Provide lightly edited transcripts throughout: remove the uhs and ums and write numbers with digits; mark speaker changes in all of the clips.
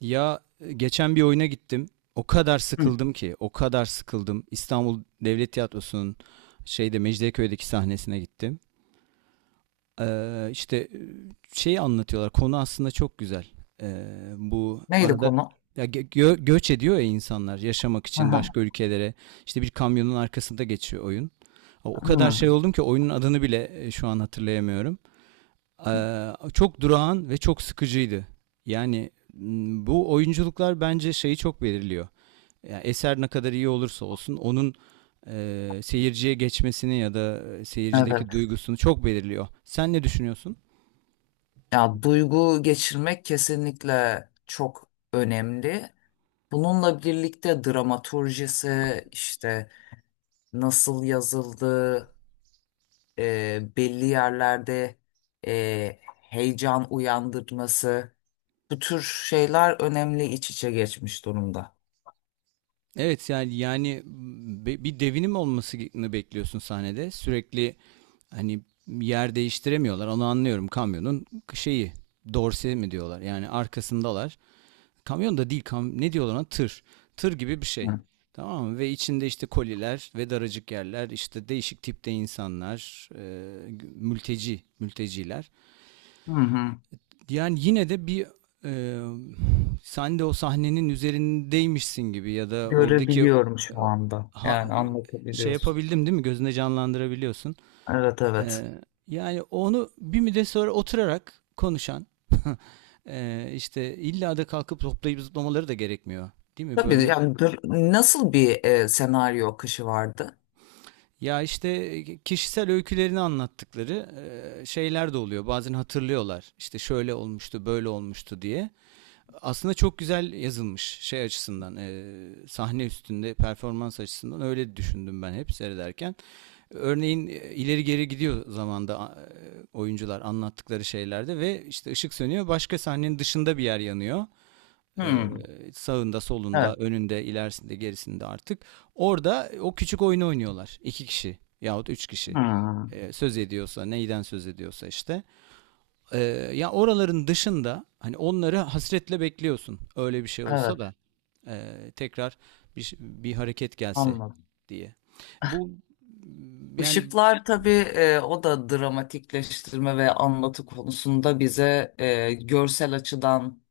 Speaker 1: Ya, geçen bir oyuna gittim. O kadar
Speaker 2: Hı.
Speaker 1: sıkıldım ki, o kadar sıkıldım. İstanbul Devlet Tiyatrosu'nun şeyde Mecidiyeköy'deki sahnesine gittim. İşte şey anlatıyorlar. Konu aslında çok güzel. Ee, Bu
Speaker 2: Neydi
Speaker 1: arada
Speaker 2: konu?
Speaker 1: ya göç ediyor ya insanlar yaşamak
Speaker 2: Hı
Speaker 1: için
Speaker 2: hı.
Speaker 1: başka ülkelere. İşte bir kamyonun arkasında geçiyor oyun. O kadar
Speaker 2: Hı.
Speaker 1: şey oldum ki oyunun adını bile şu an hatırlayamıyorum. Çok durağan ve çok sıkıcıydı. Yani bu oyunculuklar bence şeyi çok belirliyor. Yani eser ne kadar iyi olursa olsun onun seyirciye geçmesini ya da seyircideki
Speaker 2: Evet.
Speaker 1: duygusunu çok belirliyor. Sen ne düşünüyorsun?
Speaker 2: Ya duygu geçirmek kesinlikle çok önemli. Bununla birlikte dramaturjisi işte nasıl yazıldı, belli yerlerde heyecan uyandırması bu tür şeyler önemli iç içe geçmiş durumda.
Speaker 1: Evet, yani bir devinim olmasını bekliyorsun sahnede. Sürekli hani yer değiştiremiyorlar. Onu anlıyorum kamyonun şeyi dorse mi diyorlar. Yani arkasındalar. Kamyon da değil ne diyorlar ona tır. Tır gibi bir şey.
Speaker 2: Hı
Speaker 1: Tamam mı? Ve içinde işte koliler ve daracık yerler, işte değişik tipte insanlar, mülteciler.
Speaker 2: hı. Hı.
Speaker 1: Yani yine de bir e, sen de o sahnenin üzerindeymişsin gibi ya da oradaki
Speaker 2: Görebiliyorum şu anda.
Speaker 1: ha,
Speaker 2: Yani
Speaker 1: e, şey
Speaker 2: anlatabiliyorsun.
Speaker 1: yapabildim değil mi? Gözünde canlandırabiliyorsun.
Speaker 2: Evet,
Speaker 1: Ee,
Speaker 2: evet.
Speaker 1: Yani onu bir müddet sonra oturarak konuşan işte illa da kalkıp toplayıp zıplamaları da gerekmiyor. Değil mi?
Speaker 2: Tabii
Speaker 1: Böyle
Speaker 2: yani nasıl bir senaryo akışı vardı?
Speaker 1: ya işte kişisel öykülerini anlattıkları şeyler de oluyor. Bazen hatırlıyorlar. İşte şöyle olmuştu, böyle olmuştu diye. Aslında çok güzel yazılmış şey açısından, sahne üstünde performans açısından öyle düşündüm ben hep seyrederken. Örneğin ileri geri gidiyor zamanda oyuncular anlattıkları şeylerde ve işte ışık sönüyor, başka sahnenin dışında bir yer yanıyor. E,
Speaker 2: Hmm,
Speaker 1: Sağında, solunda,
Speaker 2: evet.
Speaker 1: önünde, ilerisinde, gerisinde artık. Orada o küçük oyunu oynuyorlar. İki kişi yahut üç kişi.
Speaker 2: Hmm,
Speaker 1: Söz ediyorsa, neyden söz ediyorsa işte. E, Ya oraların dışında hani onları hasretle bekliyorsun. Öyle bir şey olsa
Speaker 2: evet,
Speaker 1: da e, tekrar bir hareket gelse
Speaker 2: anladım.
Speaker 1: diye. Bu yani.
Speaker 2: Işıklar tabii o da dramatikleştirme ve anlatı konusunda bize görsel açıdan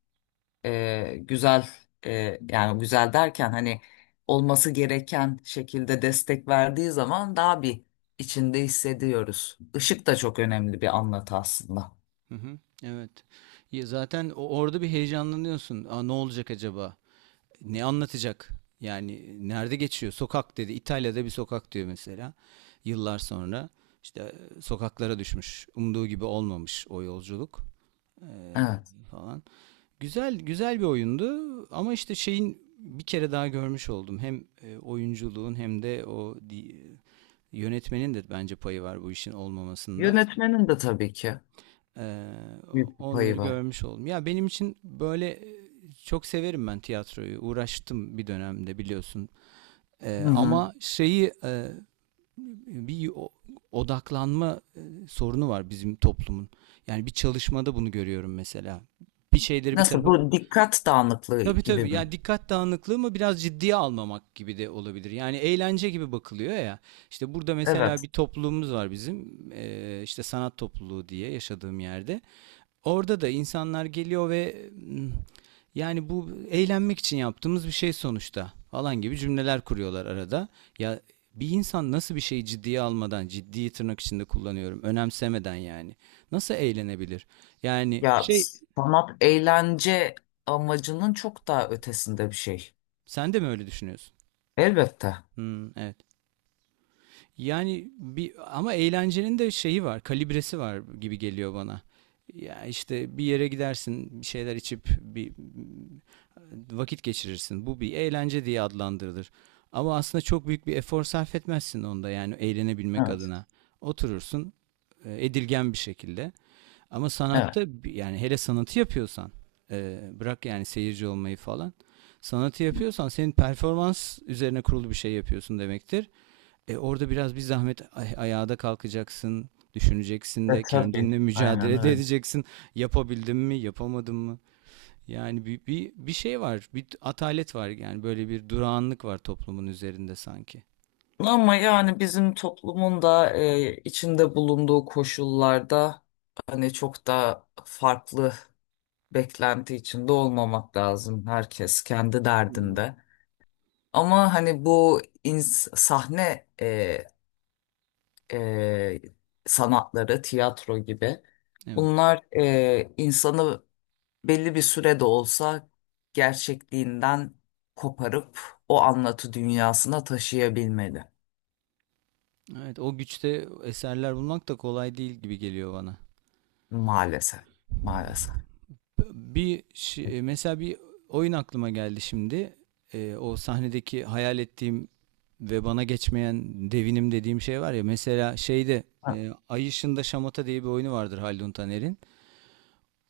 Speaker 2: güzel yani güzel derken hani olması gereken şekilde destek verdiği zaman daha bir içinde hissediyoruz. Işık da çok önemli bir anlatı aslında.
Speaker 1: Hı hı, evet. Ya zaten orada bir heyecanlanıyorsun. Aa, ne olacak acaba? Ne anlatacak? Yani nerede geçiyor? Sokak dedi. İtalya'da bir sokak diyor mesela. Yıllar sonra işte sokaklara düşmüş. Umduğu gibi olmamış o yolculuk e,
Speaker 2: Evet.
Speaker 1: falan. Güzel güzel bir oyundu ama işte şeyin bir kere daha görmüş oldum. Hem oyunculuğun hem de yönetmenin de bence payı var bu işin olmamasında.
Speaker 2: Yönetmenin de tabii ki
Speaker 1: Ee,
Speaker 2: büyük bir payı
Speaker 1: Onları
Speaker 2: var.
Speaker 1: görmüş oldum. Ya benim için böyle, çok severim ben tiyatroyu. Uğraştım bir dönemde biliyorsun.
Speaker 2: Hı hı.
Speaker 1: Ama şeyi, bir odaklanma sorunu var bizim toplumun. Yani bir çalışmada bunu görüyorum mesela. Bir şeyleri bir
Speaker 2: Nasıl,
Speaker 1: tarafa.
Speaker 2: bu dikkat dağınıklığı
Speaker 1: Tabii,
Speaker 2: gibi
Speaker 1: tabii.
Speaker 2: mi?
Speaker 1: Yani dikkat dağınıklığı mı, biraz ciddiye almamak gibi de olabilir. Yani eğlence gibi bakılıyor ya. İşte burada mesela
Speaker 2: Evet.
Speaker 1: bir topluluğumuz var bizim. İşte sanat topluluğu diye, yaşadığım yerde. Orada da insanlar geliyor ve yani bu eğlenmek için yaptığımız bir şey sonuçta falan gibi cümleler kuruyorlar arada. Ya bir insan nasıl bir şeyi ciddiye almadan, ciddiyi tırnak içinde kullanıyorum, önemsemeden, yani nasıl eğlenebilir? Yani
Speaker 2: Ya
Speaker 1: şey,
Speaker 2: sanat eğlence amacının çok daha ötesinde bir şey.
Speaker 1: sen de mi öyle düşünüyorsun?
Speaker 2: Elbette.
Speaker 1: Hmm, evet. Yani bir, ama eğlencenin de şeyi var, kalibresi var gibi geliyor bana. Ya işte bir yere gidersin, bir şeyler içip bir vakit geçirirsin. Bu bir eğlence diye adlandırılır. Ama aslında çok büyük bir efor sarf etmezsin onda, yani eğlenebilmek
Speaker 2: Evet.
Speaker 1: adına. Oturursun edilgen bir şekilde. Ama
Speaker 2: Evet.
Speaker 1: sanatta yani hele sanatı yapıyorsan, bırak yani seyirci olmayı falan. Sanatı yapıyorsan senin performans üzerine kurulu bir şey yapıyorsun demektir. Orada biraz bir zahmet ayağa da kalkacaksın, düşüneceksin
Speaker 2: E
Speaker 1: de,
Speaker 2: tabii.
Speaker 1: kendinle
Speaker 2: Aynen
Speaker 1: mücadele de
Speaker 2: öyle.
Speaker 1: edeceksin. Yapabildim mi, yapamadım mı? Yani bir şey var, bir atalet var, yani böyle bir durağanlık var toplumun üzerinde sanki.
Speaker 2: Ama yani bizim toplumun da içinde bulunduğu koşullarda hani çok da farklı beklenti içinde olmamak lazım. Herkes kendi
Speaker 1: Hmm.
Speaker 2: derdinde. Ama hani bu sahne e, sanatları, tiyatro gibi.
Speaker 1: Evet.
Speaker 2: Bunlar insanı belli bir sürede olsa gerçekliğinden koparıp o anlatı dünyasına taşıyabilmeli.
Speaker 1: Evet, o güçte eserler bulmak da kolay değil gibi geliyor bana.
Speaker 2: Maalesef, maalesef.
Speaker 1: Mesela bir oyun aklıma geldi şimdi. O sahnedeki hayal ettiğim ve bana geçmeyen devinim dediğim şey var ya. Mesela şeyde,
Speaker 2: Ha.
Speaker 1: Ay Işığında Şamata diye bir oyunu vardır Haldun Taner'in.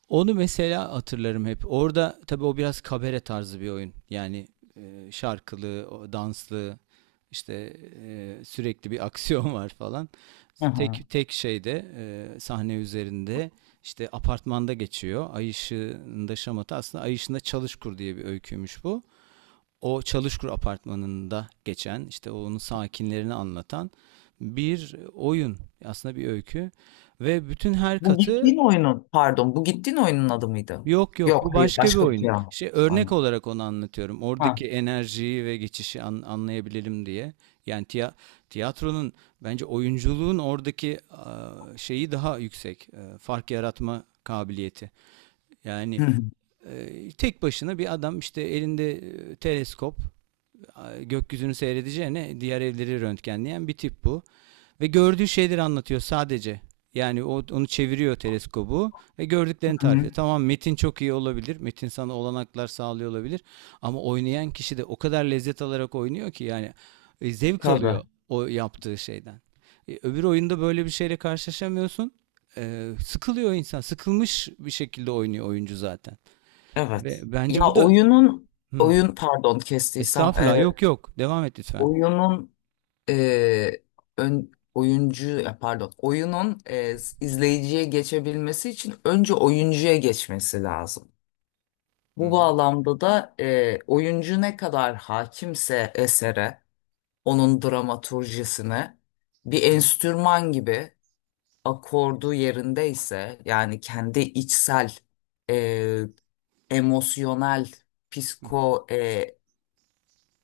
Speaker 1: Onu mesela hatırlarım hep. Orada tabii o biraz kabare tarzı bir oyun. Yani şarkılı, o danslı, işte sürekli bir aksiyon var falan.
Speaker 2: Hı hı.
Speaker 1: Tek tek şeyde, sahne üzerinde, işte apartmanda geçiyor. Ay ışığında şamata aslında Ay ışığında Çalışkur diye bir öyküymüş bu. O Çalışkur apartmanında geçen, işte onun sakinlerini anlatan bir oyun, aslında bir öykü, ve bütün her
Speaker 2: Bu
Speaker 1: katı.
Speaker 2: gittiğin oyunun, pardon, bu gittiğin oyunun adı mıydı?
Speaker 1: Yok, yok,
Speaker 2: Yok,
Speaker 1: bu
Speaker 2: hayır,
Speaker 1: başka bir
Speaker 2: başka bir
Speaker 1: oyun.
Speaker 2: şey ama.
Speaker 1: Şey, örnek
Speaker 2: Aynen.
Speaker 1: olarak onu anlatıyorum.
Speaker 2: Ha.
Speaker 1: Oradaki enerjiyi ve geçişi anlayabilelim diye. Yani tiyatronun bence oyunculuğun oradaki, şeyi daha yüksek. Fark yaratma kabiliyeti. Yani
Speaker 2: Hı hı,
Speaker 1: tek başına bir adam işte elinde teleskop, gökyüzünü seyredeceğine diğer evleri röntgenleyen bir tip bu. Ve gördüğü şeyleri anlatıyor sadece. Yani onu çeviriyor teleskobu ve
Speaker 2: hı
Speaker 1: gördüklerini tarif
Speaker 2: hı.
Speaker 1: ediyor. Tamam, metin çok iyi olabilir. Metin sana olanaklar sağlıyor olabilir. Ama oynayan kişi de o kadar lezzet alarak oynuyor ki, yani zevk
Speaker 2: Tabii,
Speaker 1: alıyor o yaptığı şeyden. Öbür oyunda böyle bir şeyle karşılaşamıyorsun. Sıkılıyor insan. Sıkılmış bir şekilde oynuyor oyuncu zaten. Ve
Speaker 2: evet.
Speaker 1: bence
Speaker 2: Ya
Speaker 1: bu da... Hı.
Speaker 2: pardon kestiysem,
Speaker 1: Estağfurullah, yok yok. Devam et lütfen.
Speaker 2: oyunun e, ön, oyuncu ya pardon oyunun izleyiciye geçebilmesi için önce oyuncuya geçmesi lazım.
Speaker 1: Hı
Speaker 2: Bu
Speaker 1: hı.
Speaker 2: bağlamda da oyuncu ne kadar hakimse esere, onun dramaturjisine bir enstrüman gibi akordu yerindeyse yani kendi içsel e, emosyonel psiko e,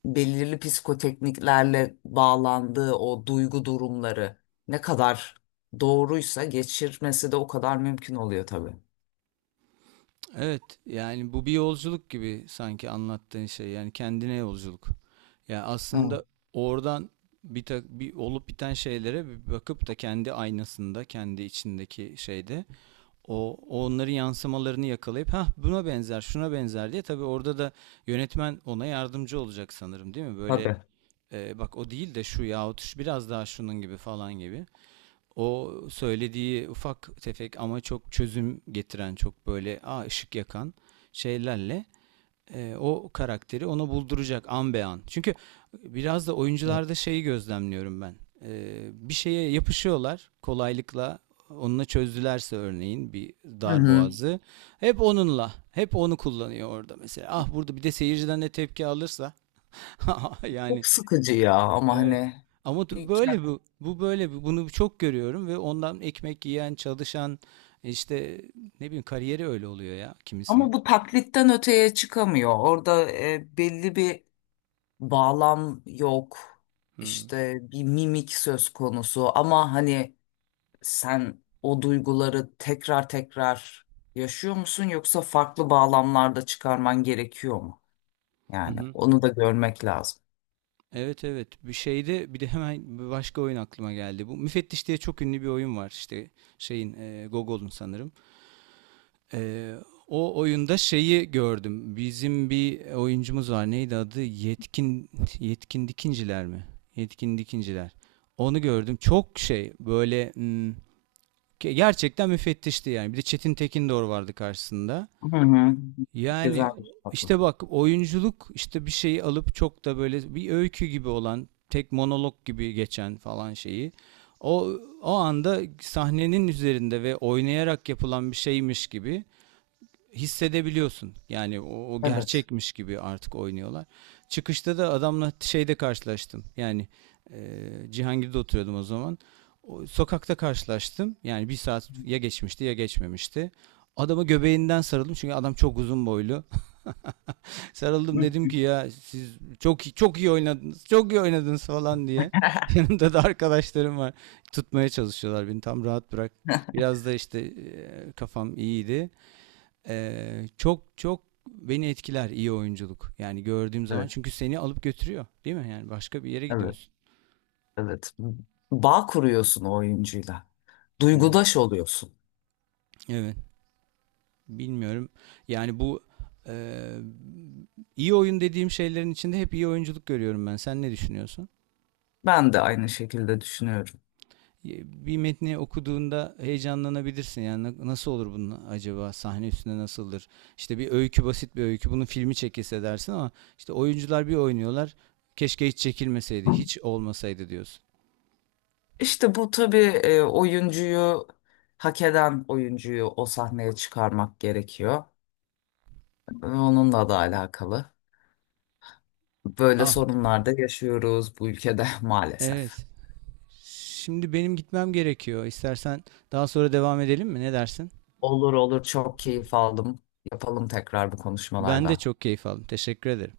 Speaker 2: belirli psikotekniklerle bağlandığı o duygu durumları ne kadar doğruysa geçirmesi de o kadar mümkün oluyor tabii.
Speaker 1: Evet, yani bu bir yolculuk gibi sanki anlattığın şey. Yani kendine yolculuk. Yani
Speaker 2: Evet,
Speaker 1: aslında oradan bir olup biten şeylere bir bakıp da, kendi aynasında, kendi içindeki şeyde onların yansımalarını yakalayıp, ha buna benzer, şuna benzer diye, tabii orada da yönetmen ona yardımcı olacak sanırım, değil mi? Böyle
Speaker 2: tabii.
Speaker 1: bak, o değil de şu, yahut şu biraz daha şunun gibi falan gibi. O söylediği ufak tefek ama çok çözüm getiren, çok böyle, ışık yakan şeylerle o karakteri ona bulduracak an be an. Çünkü biraz da
Speaker 2: Evet.
Speaker 1: oyuncularda şeyi gözlemliyorum ben. Bir şeye yapışıyorlar kolaylıkla. Onunla çözdülerse örneğin bir
Speaker 2: Hı
Speaker 1: dar
Speaker 2: hı.
Speaker 1: boğazı. Hep onunla. Hep onu kullanıyor orada mesela. Ah, burada bir de seyirciden de tepki alırsa. Yani.
Speaker 2: Çok sıkıcı ya ama
Speaker 1: Evet.
Speaker 2: hani
Speaker 1: Ama
Speaker 2: bir ke-
Speaker 1: böyle bu. Bu böyle bu. Bunu çok görüyorum ve ondan ekmek yiyen, çalışan, işte ne bileyim, kariyeri öyle oluyor ya kimisinin.
Speaker 2: ama bu taklitten öteye çıkamıyor. Orada belli bir bağlam yok.
Speaker 1: Hı.
Speaker 2: İşte bir mimik söz konusu ama hani sen o duyguları tekrar tekrar yaşıyor musun, yoksa farklı bağlamlarda çıkarman gerekiyor? Mu?
Speaker 1: Hı
Speaker 2: Yani
Speaker 1: hı.
Speaker 2: onu da görmek lazım.
Speaker 1: Evet, evet. Bir şeyde bir de hemen bir başka oyun aklıma geldi. Bu Müfettiş diye çok ünlü bir oyun var, işte şeyin, Gogol'un sanırım. E, O oyunda şeyi gördüm. Bizim bir oyuncumuz var. Neydi adı? Yetkin. Yetkin Dikinciler mi? Yetkin Dikinciler. Onu gördüm. Çok şey böyle. Hmm. Gerçekten müfettişti yani. Bir de Çetin Tekindor vardı karşısında.
Speaker 2: Hı hı.
Speaker 1: Yani
Speaker 2: Güzel bir tatlı.
Speaker 1: işte bak, oyunculuk işte, bir şeyi alıp çok da böyle bir öykü gibi olan, tek monolog gibi geçen falan şeyi, o o anda sahnenin üzerinde ve oynayarak yapılan bir şeymiş gibi hissedebiliyorsun. Yani o
Speaker 2: Evet.
Speaker 1: gerçekmiş gibi artık oynuyorlar. Çıkışta da adamla şeyde karşılaştım. Yani e, Cihangir'de oturuyordum o zaman. O, sokakta karşılaştım. Yani bir saat ya geçmişti ya geçmemişti. Adama göbeğinden sarıldım çünkü adam çok uzun boylu.
Speaker 2: Hı
Speaker 1: Sarıldım, dedim
Speaker 2: hı.
Speaker 1: ki: "Ya siz çok çok iyi oynadınız. Çok iyi oynadınız" falan diye. Yanımda da arkadaşlarım var. Tutmaya çalışıyorlar beni. Tam, rahat bırak. Biraz da işte kafam iyiydi. Çok çok beni etkiler iyi oyunculuk. Yani gördüğüm zaman,
Speaker 2: Evet,
Speaker 1: çünkü seni alıp götürüyor, değil mi? Yani başka bir yere
Speaker 2: evet,
Speaker 1: gidiyorsun.
Speaker 2: evet. Bağ kuruyorsun o oyuncuyla.
Speaker 1: Evet.
Speaker 2: Duygudaş oluyorsun.
Speaker 1: Evet, bilmiyorum. Yani bu e, iyi oyun dediğim şeylerin içinde hep iyi oyunculuk görüyorum ben. Sen ne düşünüyorsun?
Speaker 2: Ben de aynı şekilde düşünüyorum.
Speaker 1: E, Bir metni okuduğunda heyecanlanabilirsin. Yani nasıl olur bunun acaba? Sahne üstünde nasıldır? İşte bir öykü, basit bir öykü. Bunun filmi çekilse dersin ama işte oyuncular bir oynuyorlar. Keşke hiç çekilmeseydi, hiç olmasaydı diyorsun.
Speaker 2: İşte bu tabii oyuncuyu hak eden oyuncuyu o sahneye çıkarmak gerekiyor. Onunla da alakalı. Böyle
Speaker 1: Ah.
Speaker 2: sorunlar da yaşıyoruz bu ülkede maalesef.
Speaker 1: Evet. Şimdi benim gitmem gerekiyor. İstersen daha sonra devam edelim mi? Ne dersin?
Speaker 2: Olur, olur, çok keyif aldım. Yapalım tekrar bu
Speaker 1: Ben de
Speaker 2: konuşmalardan.
Speaker 1: çok keyif aldım. Teşekkür ederim.